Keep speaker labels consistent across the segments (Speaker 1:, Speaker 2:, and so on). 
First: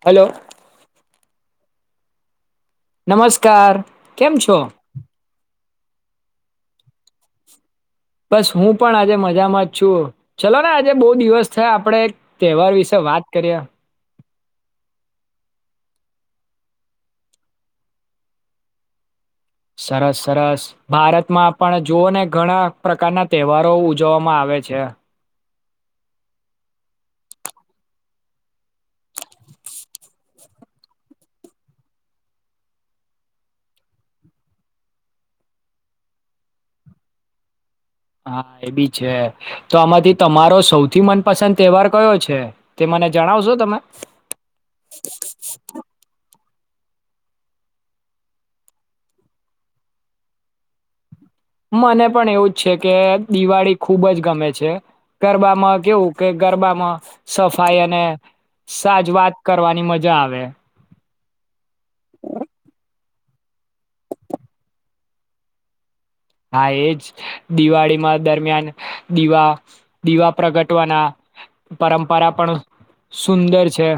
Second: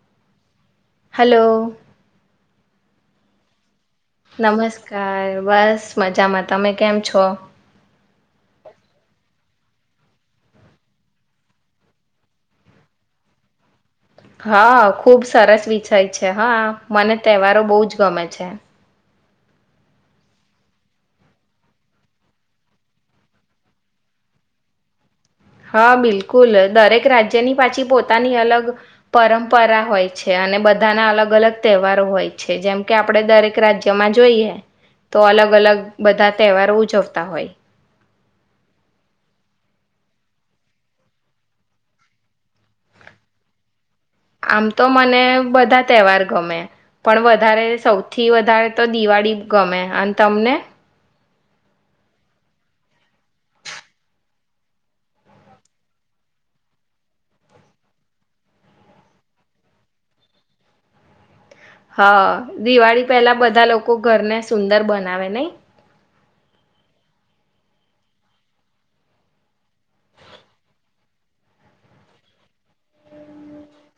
Speaker 1: hello
Speaker 2: hello
Speaker 1: નમસ્કાર કેમ છો
Speaker 2: નમસ્કાર બસ મજામાં તમે કેમ છો
Speaker 1: બસ હું પણ આજે મજામાં જ છું ચલો ને આજે બહુ દિવસ થયા આપણેે તહેવાર વિશે વાત કરીએ
Speaker 2: હા ખુબ સરસ વિષય છે હા મને તહેવારો બહુ જ ગમે છે
Speaker 1: સરસ સરસ ભારતમાં પણ જોુવઓ ને ઘણા પ્રકારના તહેવારો ઉજવવામાં આવે છે
Speaker 2: હા બિલકુલ દરેક રાજ્યની પાછી પોતાની અલગ પરંપરા હોય છે અને બધાના અલગ અલગ તહેવારો હોય છે જેમ કે આપડ દરેક રાજ્યમાં જોઈએ તો અલગ અલગ બધા તહેવારો ઉજવતા હોય
Speaker 1: હા એ બી છે તો આમાંથી તમારો સૌથી મનપસંદ તહેવાર કયો છે તે મને જણાવશો તમે
Speaker 2: આમ તો મને બધા તહેવાર ગમે પણ વધારે સૌથી વધારે તો દિવાળી ગમે અને તમને
Speaker 1: મને પણ એવુંજ છે કે દિવાળી ખુબ જ ગમે છે ગરબામાં કેવું કે ગરબામાં સફાઈ અને સાજ વાત કરવાની મજા આવે
Speaker 2: હા દિવાળી પેલા બધા લોકો ઘરને સુંદર બનાવે નહ
Speaker 1: હા એજ દિવાળીમાં દરમિયાન દીવા દીવા પ્રગટવાના પરંપરા પણ સુંદર છે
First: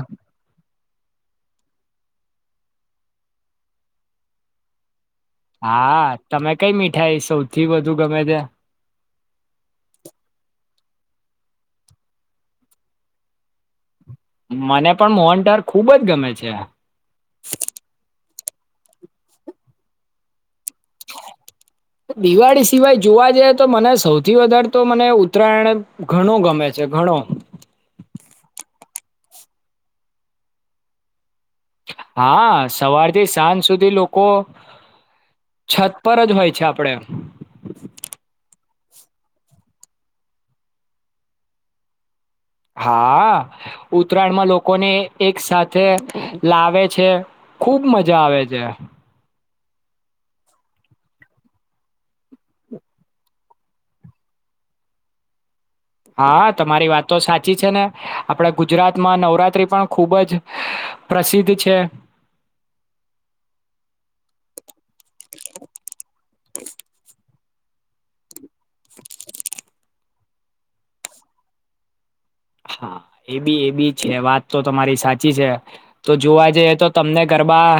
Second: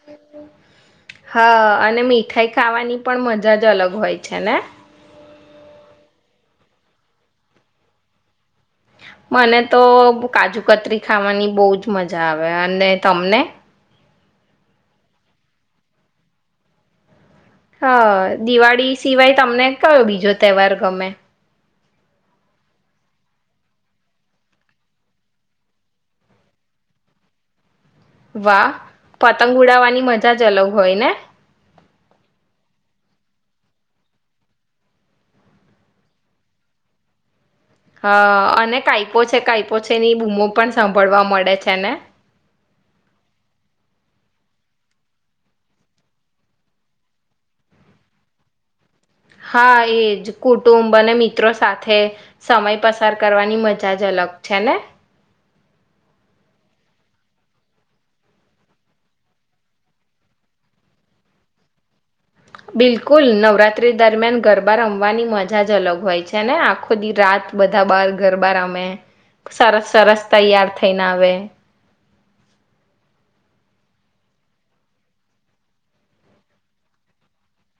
Speaker 2: હા અને મીઠાઈ ખાવાની પણ મજા જ અલગ હોય છે ને
Speaker 1: હા તમે કઈ મીઠાઈ સૌથી વધુ ગમે ત
Speaker 2: મને તો કાજુ કતરી ખાવાની બહજ મજા આવે અને તમને
Speaker 1: મને પણ મોહનદાર ખુબ જ ગમે છે
Speaker 2: હા દિવાળી સિવાય તમને કયો બીજો તહેવાર ગમે
Speaker 1: દિવાળી સિવાય જોવા જઈએ તો મને સૌથી વધારે તો મને ઉત્તરાયણ ઘણો ગમે છે ઘણો
Speaker 2: વાહ પતંગ ઉડાવવાની મજા જ અલગ હોય ને
Speaker 1: હા સવારથી સાંજ સુધી લોકો છત પર જ હોય છે આપડે
Speaker 2: હા અને કઈપો છે કઈપો છે ની બૂમો પણ સાંભળવા મળે છે ને
Speaker 1: હા ઉત્તરાયણમાં લોકોને એક સાથે લાવે છે ખુબ મજા આવે છે
Speaker 2: હા એજ કુટુંબ અને મિત્રો સાથે સમય પસાર કરવાની મજા જ અલગ છે ને
Speaker 1: હા તમારી વાત તો સાચી છે ને આપડે ગુજરાતમાં નવરાત્રી પણ ખુબ જ પ્રસિદ્ધ છે
Speaker 2: બિલકુલ નવરાતિ દરમિયાન ગરબા રમવાની મજા જ અલગ હોય છે ને આખો દી રાત બધા બાર ગરબાર રમે સરસ સરસ તૈયાર થઈને આવે
Speaker 1: હા એ બી એ બી છે વાત તો તમારી સાચી છે તો જોવા જઈએ તો તમને ગરબા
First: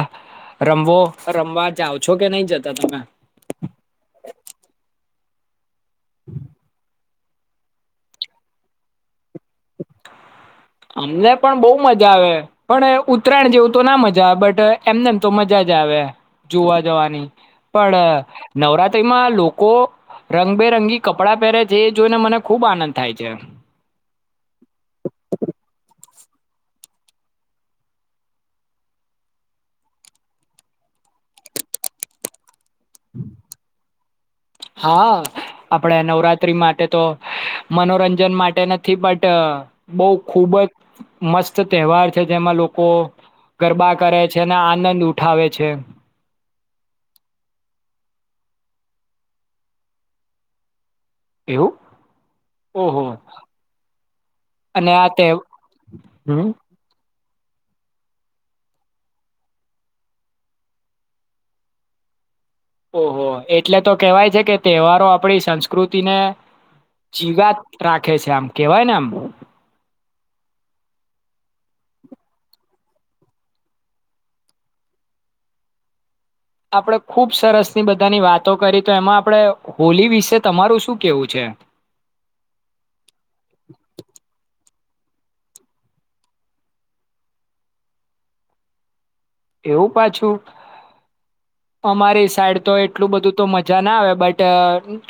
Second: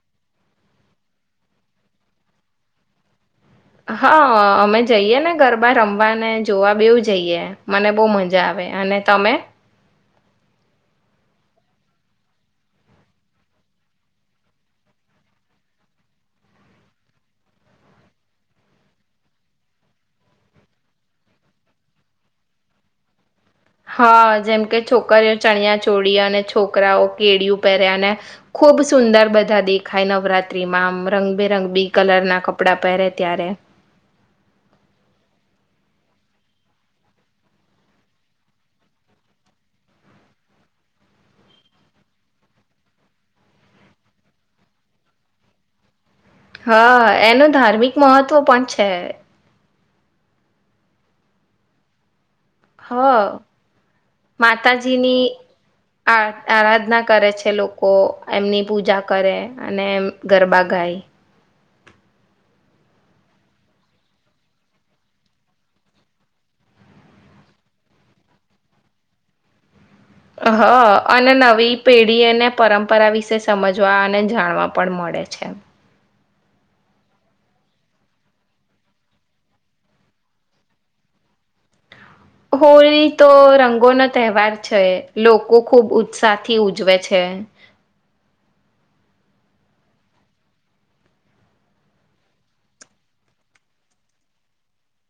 Speaker 1: રમવો રમવા જઓ છો કે નહી જતા તમે
Speaker 2: હા અમે જઈએ ને ગરબા રમવા અનેને જોવા બેવું જઈએ મને બહુ મજા આવે અને તમે
Speaker 1: અમને પણ બહ મજા આવે પણ ઉત્તરાયણ જેવું તો ના મજા આવે બટ એમને તો મજા જ આવે જોવા જવાની પણ નવરાત્રીમાં લોકો રંગબેરંગી કપડાં પહેરે છે એ જોઈને મને ખુબ આનંદ થાય છે
Speaker 2: હા જેમકે છોકરીઓ ચણિયા ચોળ અને છોકરાઓ કેળિયું પહેર્યા અને ખુબ સુંદર બધા દેખાય નવરાત્રીમાં આમ રંગબેરંગ બી કલર ના ક કપડાં પહેરે ત્યારે
Speaker 1: હા આપડે નવરાત્રી માટે તો મનોરંજન માટે નથી બટ બહ ખુબ જ મસ્ત તહેવાર છે જેમાં લોકો ગરબા કરે છે અને આનંદ ઉઠાવે છે
Speaker 2: હા એનું ધાર્મિક મહત્ત્વ પણ છે
Speaker 1: એવું
Speaker 2: હ
Speaker 1: ઓહો અને આ
Speaker 2: માતાજીની
Speaker 1: તહેવ
Speaker 2: આ
Speaker 1: હમ
Speaker 2: આરાધના કરે છે લોકો એમની પૂજા કરે અને એમ ગરબા ગાય
Speaker 1: ઓહો એટલે તો કેવાય છે કે તહેવારો આપણી સંસ્કૃતિને જીવાત રાખે છે આમ કેવાયને આમ
Speaker 2: હ અને નવી પેઢી અને પરંપરા વિશે સમજવા અને જાણવા પણ મળે છે
Speaker 1: આપણેે ખુબ સરસ ની બધાની વાતો કરી તો એમાં આપણે હોલી વિશે તમારું શું કેવું છે
Speaker 2: હોળી તો રંગોનો તહેવાર છે લોકો ખુબ ઉત્સાહથી ઉજવે છે
Speaker 1: એવું પાછું અમારી સાઈડ તો એટલું બધું તો મજા ના આવે બટ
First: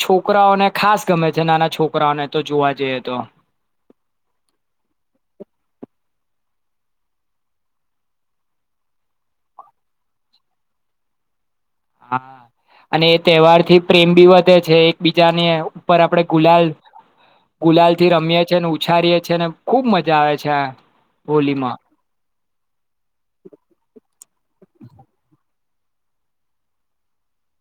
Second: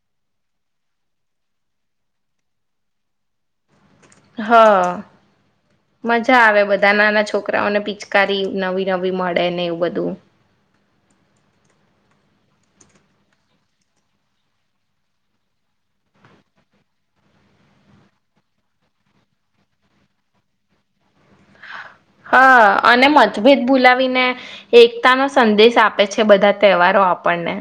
Speaker 1: છોકરાઓને ખાસ ગમે છે નાના છોકરાઓને તો જોવા જઈએ તો
Speaker 2: હા મજા આવે બધા નાના છોકરાઓને પિચકારી નવી નવી મળે ને એવું બધું
Speaker 1: હા અને એ તહેવાર થી પ્રેમ બી વધે છે એકબીજાને ઉપર આપડે ગુલાલ ગુલાલ થી રમીએ છેને ઉછારીએ છીએ અને ખુબ મજા આવે છે આ હોલીમાં
Speaker 2: હા અને મતભેદ બોલાવીને એકતા નો સંદેશ આપે છે બધા તહેવારો આપણને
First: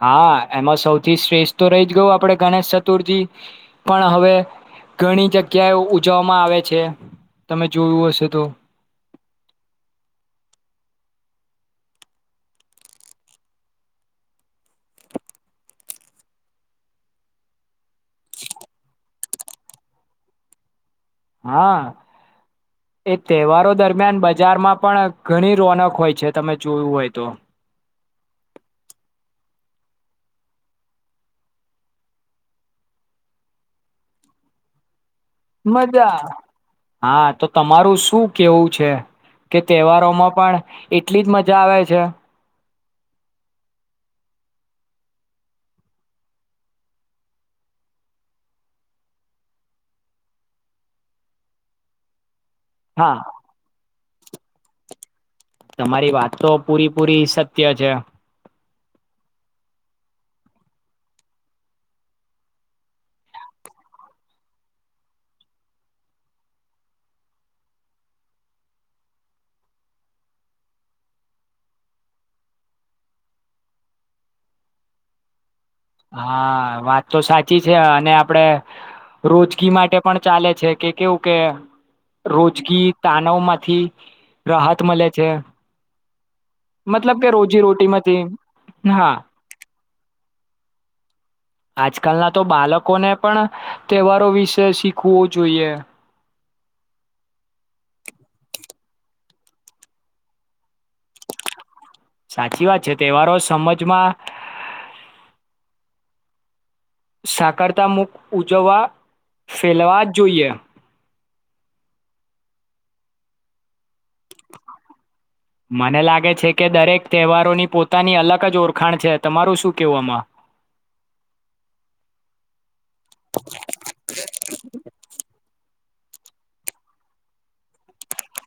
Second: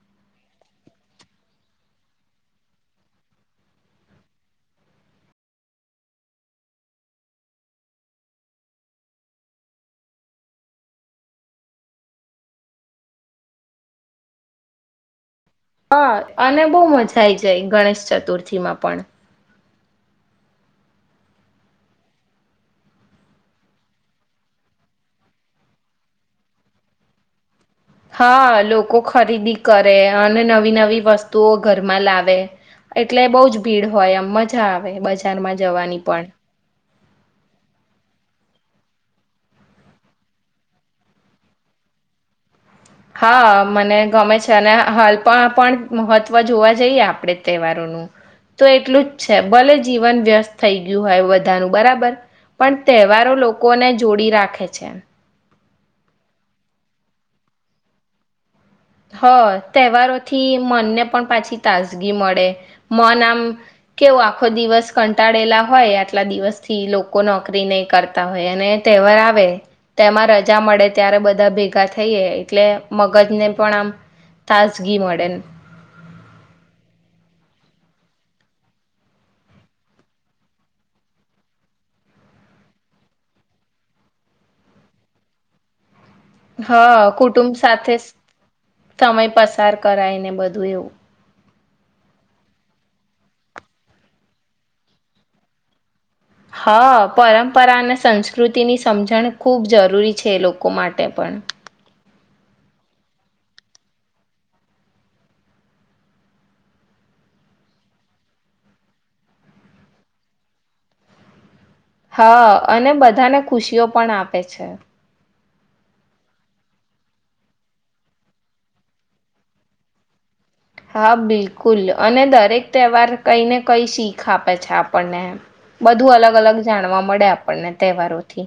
Speaker 1: હા એમાં સૌથી શ્રેષ્ઠ તો રહી ગયો આપણે ગણેશ ચતુર્થી પણ હવે ઘણી જગ્યાએ ઉજવવામાં આવે છે તમે જોયું હશે તો
Speaker 2: હા અને બહુ મજા આઈ જાય ગણેશ ચતુર્થી માં પણ
Speaker 1: હા એ તહેવારો દરમિયાન બજારમાં પણ ઘણી રોનક હોય છે તમે જોયું હોય તો
Speaker 2: હા લોકો ખરીદી કરે અને નવી નવી વસ્તુઓ ઘરમાં લાવે એટલે બહુજ ભીડ હોય એમ મજા આવે બજારમાં જવાની
Speaker 1: મજા
Speaker 2: પણ
Speaker 1: હા તો તમારું શું કેવું છે કે તહેવારોમાં પણ એટલી જ મજા આવે છે
Speaker 2: હા મને ગમે છે અને હાલ પણ પણ મહત્વ જોવા જઈએ આપણે તહેવારોનું તો એટલું જ છે ભલે જીવન વ્યસ્ત થઈ ગયું હોય બધાનું બરાબર પણ
Speaker 1: હા
Speaker 2: તહેવારો લોકોને જોડી રાખે છે
Speaker 1: તમારી વાત તો પૂરી પૂરી સત્ય છે
Speaker 2: હ તહેવારોથી મનને પણ પાછી તાજગી મળે મન આમ કેવું આખો દિવસ કંટાળેલા હોય આટલા દિવસથી લોકો નોકરી નહી કરતા હોય અને તહેવાર આવે તેમાં રજા મળે ત્યારે બધા ભેગા થઈએ એટલે મગજને પણ આમ તાજગી મળે
Speaker 1: હા વાત તો સાચી છે અને આપડે રોજગી માટે પણ ચાલે છે કે કેવું કે રોજગી તાનાવ માંથી રાહત મળે છે
Speaker 2: હા
Speaker 1: મતલબ કે
Speaker 2: કુટુંબ
Speaker 1: રોજી રોટી
Speaker 2: સાથે
Speaker 1: માંથી
Speaker 2: સમય પસાર કરાય ને બધું એવું
Speaker 1: આજ કલ ના તો બાળકોને પણ તહેવારો વિશે શીખવું જોઈએ
Speaker 2: હા પરંપરા અને સંસ્કૃતિની સમજણ ખૂબ જરૂરી છે એ લોકો માટે પણ
Speaker 1: સાચી વાત છે તહેવારો સમજમાં સાકારતા મુખ ઉજવવા ફેલાવા જોઈએ
Speaker 2: હા અને બધાને ખુશીઓ પણ આપે છે
Speaker 1: મને લાગે છે કે દરેક તહેવારોની પોતાની અલગ જ ઓરખાણ છે તમારું શું કેવું આમાં
Speaker 2: હા બિલકુલ અને દરેક તહેવાર કઈ ને કઈ શીખ આપે છે આપણને બધું અલગ અલગ જાણવા મળે આપણને તહેવારોથી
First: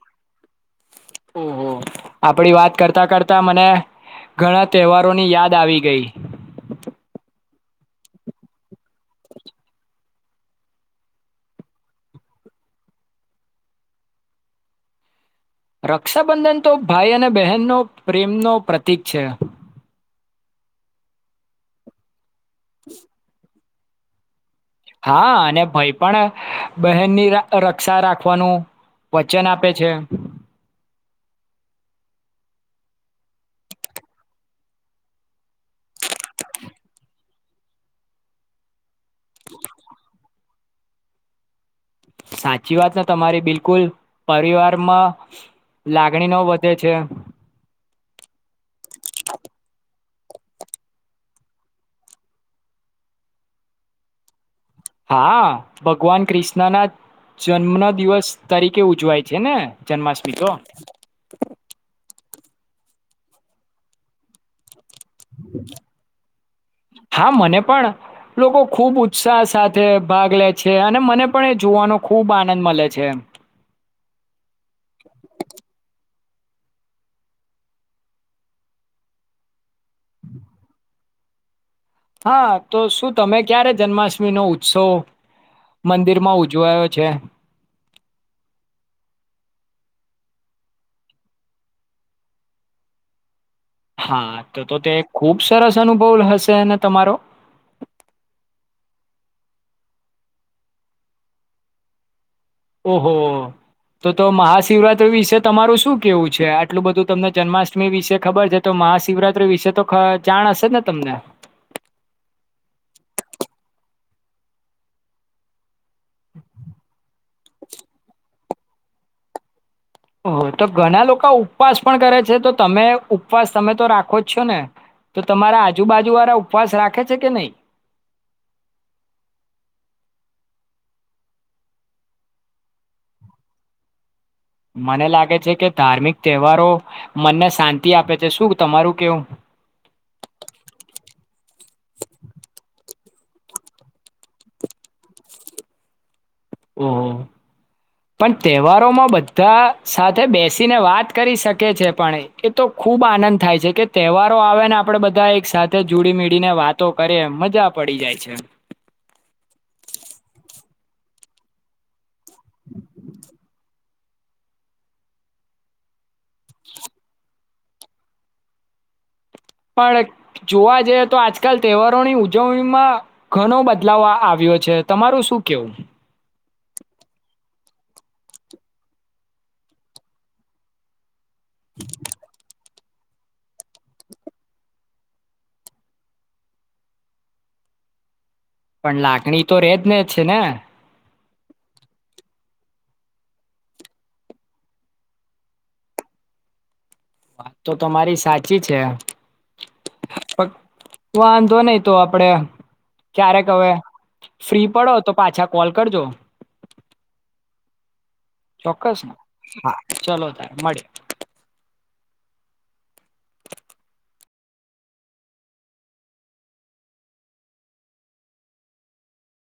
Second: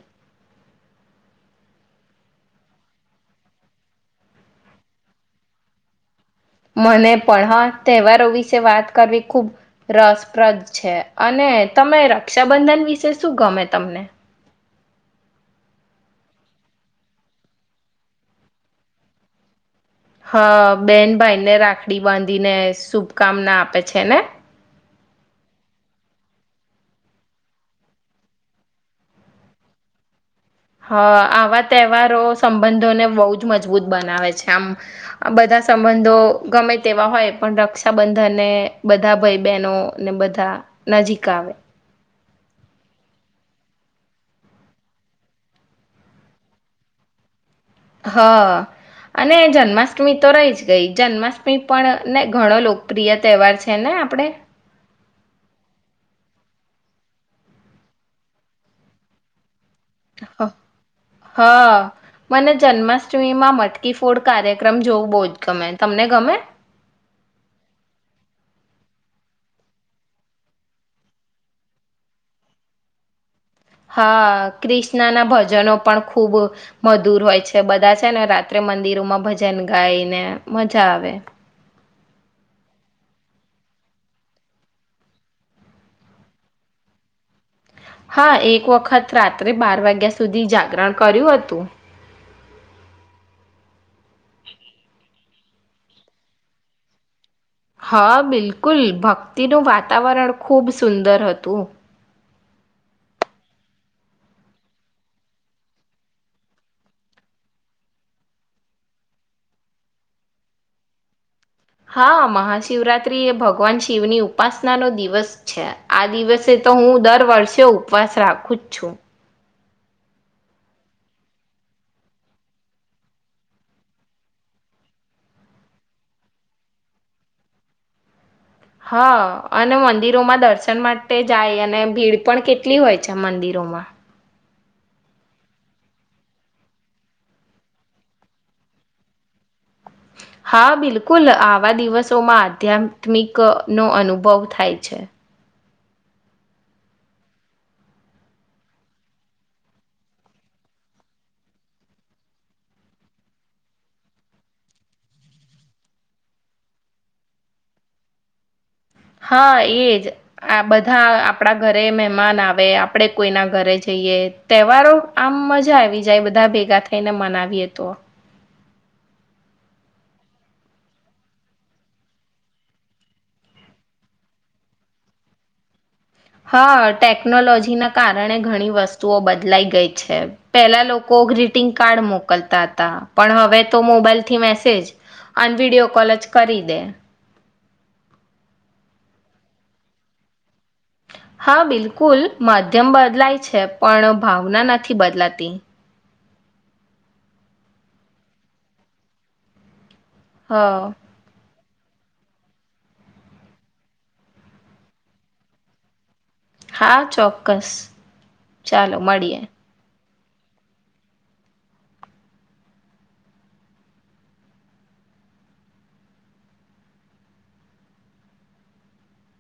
Speaker 1: ઓહ આપડી વાત કરતા કરતા મને ઘણા તહેવારોની યાદ આવી ગઈ
Speaker 2: મને પણ હા તહેવારો વિશે વાત કરવી ખુબ રસપ્રદ છે અને તમે રક્ષાબંધન વિશે શું ગમે તમને
Speaker 1: રક્ષાબંધન તો ભાઈ અને બહેનનો પ્રેમનો પ્રતીક છે
Speaker 2: હા બેન ભાઈ ને રાખડી બાંધે ને શુભકામના આપે છે છે ને
Speaker 1: હા અને ભાઈ પણ બહેનની રક્ષા રાખવાનું વચન આપે છે
Speaker 2: હ આવા તહેવારો સંબંધોને બહુ જ મજબૂત બનાવે છે આમ બધા સંબંધો ગમે તેવા હોય પણ રક્ષાબંધનને બધા ભાઈ બહેનો ને બધા નજીક આવે
Speaker 1: સાચી વાત તમારી બિલકુલ પરિવારમાં લાગણી ન વધે છે
Speaker 2: હા અને જન્માષ્ટમી તો રહી જ ગઈ જન્માષ્ટમી પણ ને ઘણો લોકપ્રિય તહેવાર છે ને આપણે
Speaker 1: હા ભગવાન ક્રષ્ણ ના જન્મ દિવસ તરીકે ઉજવાય છે ને જન્માષ્ટમી તો
Speaker 2: હ- હા મને જન્માષ્ટમી માં મટકી ફોડ કાર્યક્ર
Speaker 1: હા મને પણ લોકો ખુબ ઉત્સાહ સાથે ભાગ લે છે અને મને પણ એ જોવાનો ખુબ આનંદ મળે છે
Speaker 2: હા ક્રિષ્ણા ના ભજનો પણ ખ ખૂબ મધુર હોય છે બધા છે ને રાત્રે મંદિરોમાં ભજન ગાઈને મજા આવે
Speaker 1: હા તો શું તમે ક્યારે જન્માષ્ટમી નો ઉત્સવ મંદિરમાં ઉજવાયો છે
Speaker 2: હા એક વખત રાત્રે બાર વાગ્યા સુધી જાગરણ કર્યું હતું
Speaker 1: હા તો તો તે ખુબ સરસ અનુભવ હશે ને તમારો
Speaker 2: હા બિલકુલ ભક્તિનું વાતાવરણ ખુબ સુંદર હતું
Speaker 1: ઓહો તો તો મહાશિવરાત્રી વિશે તમારું શું કેવું છે આટલું બધું તમને જન્માષ્ટમી વિશે ખબર છે તો મહાશિવરાત્રી વિશે તો અ જાણ હશે ને તમને
Speaker 2: હા મહાશિવરાત્રી એ ભગવાન શિવની ઉપાસના નો દિવસ છે આ દિવસે તો હું દર વર્ષે ઉપવાસ રાખું જ છું
Speaker 1: ઓ તો ઘણા લોકો ઉપવાસ પણ કરે છે તો તમે ઉપવાસ તમે તો રાખો જ છો ને તો તમારા આજુબાજુ વાળા ઉપવાસ રાખે છે કે નહી
Speaker 2: હા અને મંદિરોમાં દર્શન માટે જાય અને ભીડ પણ કેટલી હોય છે મંદિરોમાં
Speaker 1: મને લાગે છે કે ધાર્મિક તહેવારો મનને શાંતિ આપે છે શું તમારું કેવું
Speaker 2: હા બિલકુલ આવા દિવસોમાં આધ્યાત્મિક નો અનુભવ થાય છે
Speaker 1: ઓહ પણ તહેવારોમાં બધા સાથે બેસીને વાત કરી શકે છે પણ એતો ખૂબ આનંદ થાય છે કે તહેવારો આવે ને આપણે બધા એક સાથે જોડી મીળને વાતો કરીએ મજા પડી જાય છે
Speaker 2: હા એજ આ બધા આપણા ઘરે મે મમાન આવે આપડે કોઈના ઘરે જ જઈએ તહેવારો આમ મજા આવી જાય બધા ભેગા થઈને મનાવીએ તો
Speaker 1: પણ જોવા જઈએ તો આજકાલ તહેવારોની ઉજવણીમાં ઘણો બદલાવ આવ્યો છે તમારું શું કેવું
Speaker 2: હા ટેકનોલોજીના કારણે ઘણી વસ્તુઓ બદલાઈ ગઈ છે પેલા લોકો ગ્રીટિંગ કાર્ડ મોકલતા હતા પણ હવે તો મોબાઈલ થી મેસેજ અને વિડિયો કોલ જ કરી દે
Speaker 1: પણ લાગણી તો રેજ ને જ છે ને
Speaker 2: હા બિલકુલ માધ્યમ બદલાય છે પણ ભાવના નથી બદલાતી
Speaker 1: વાત તો તમારી સાચી છે વા
Speaker 2: હ
Speaker 1: વાંધોની તો આપડે ક્યારેક હવે ફ્રી પડો તો પાછા કોલ કરજો
Speaker 2: હા ચોક્કસ ચાલો
Speaker 1: ચોક્કસ
Speaker 2: મળીએ
Speaker 1: હા ચલો તાર મળયે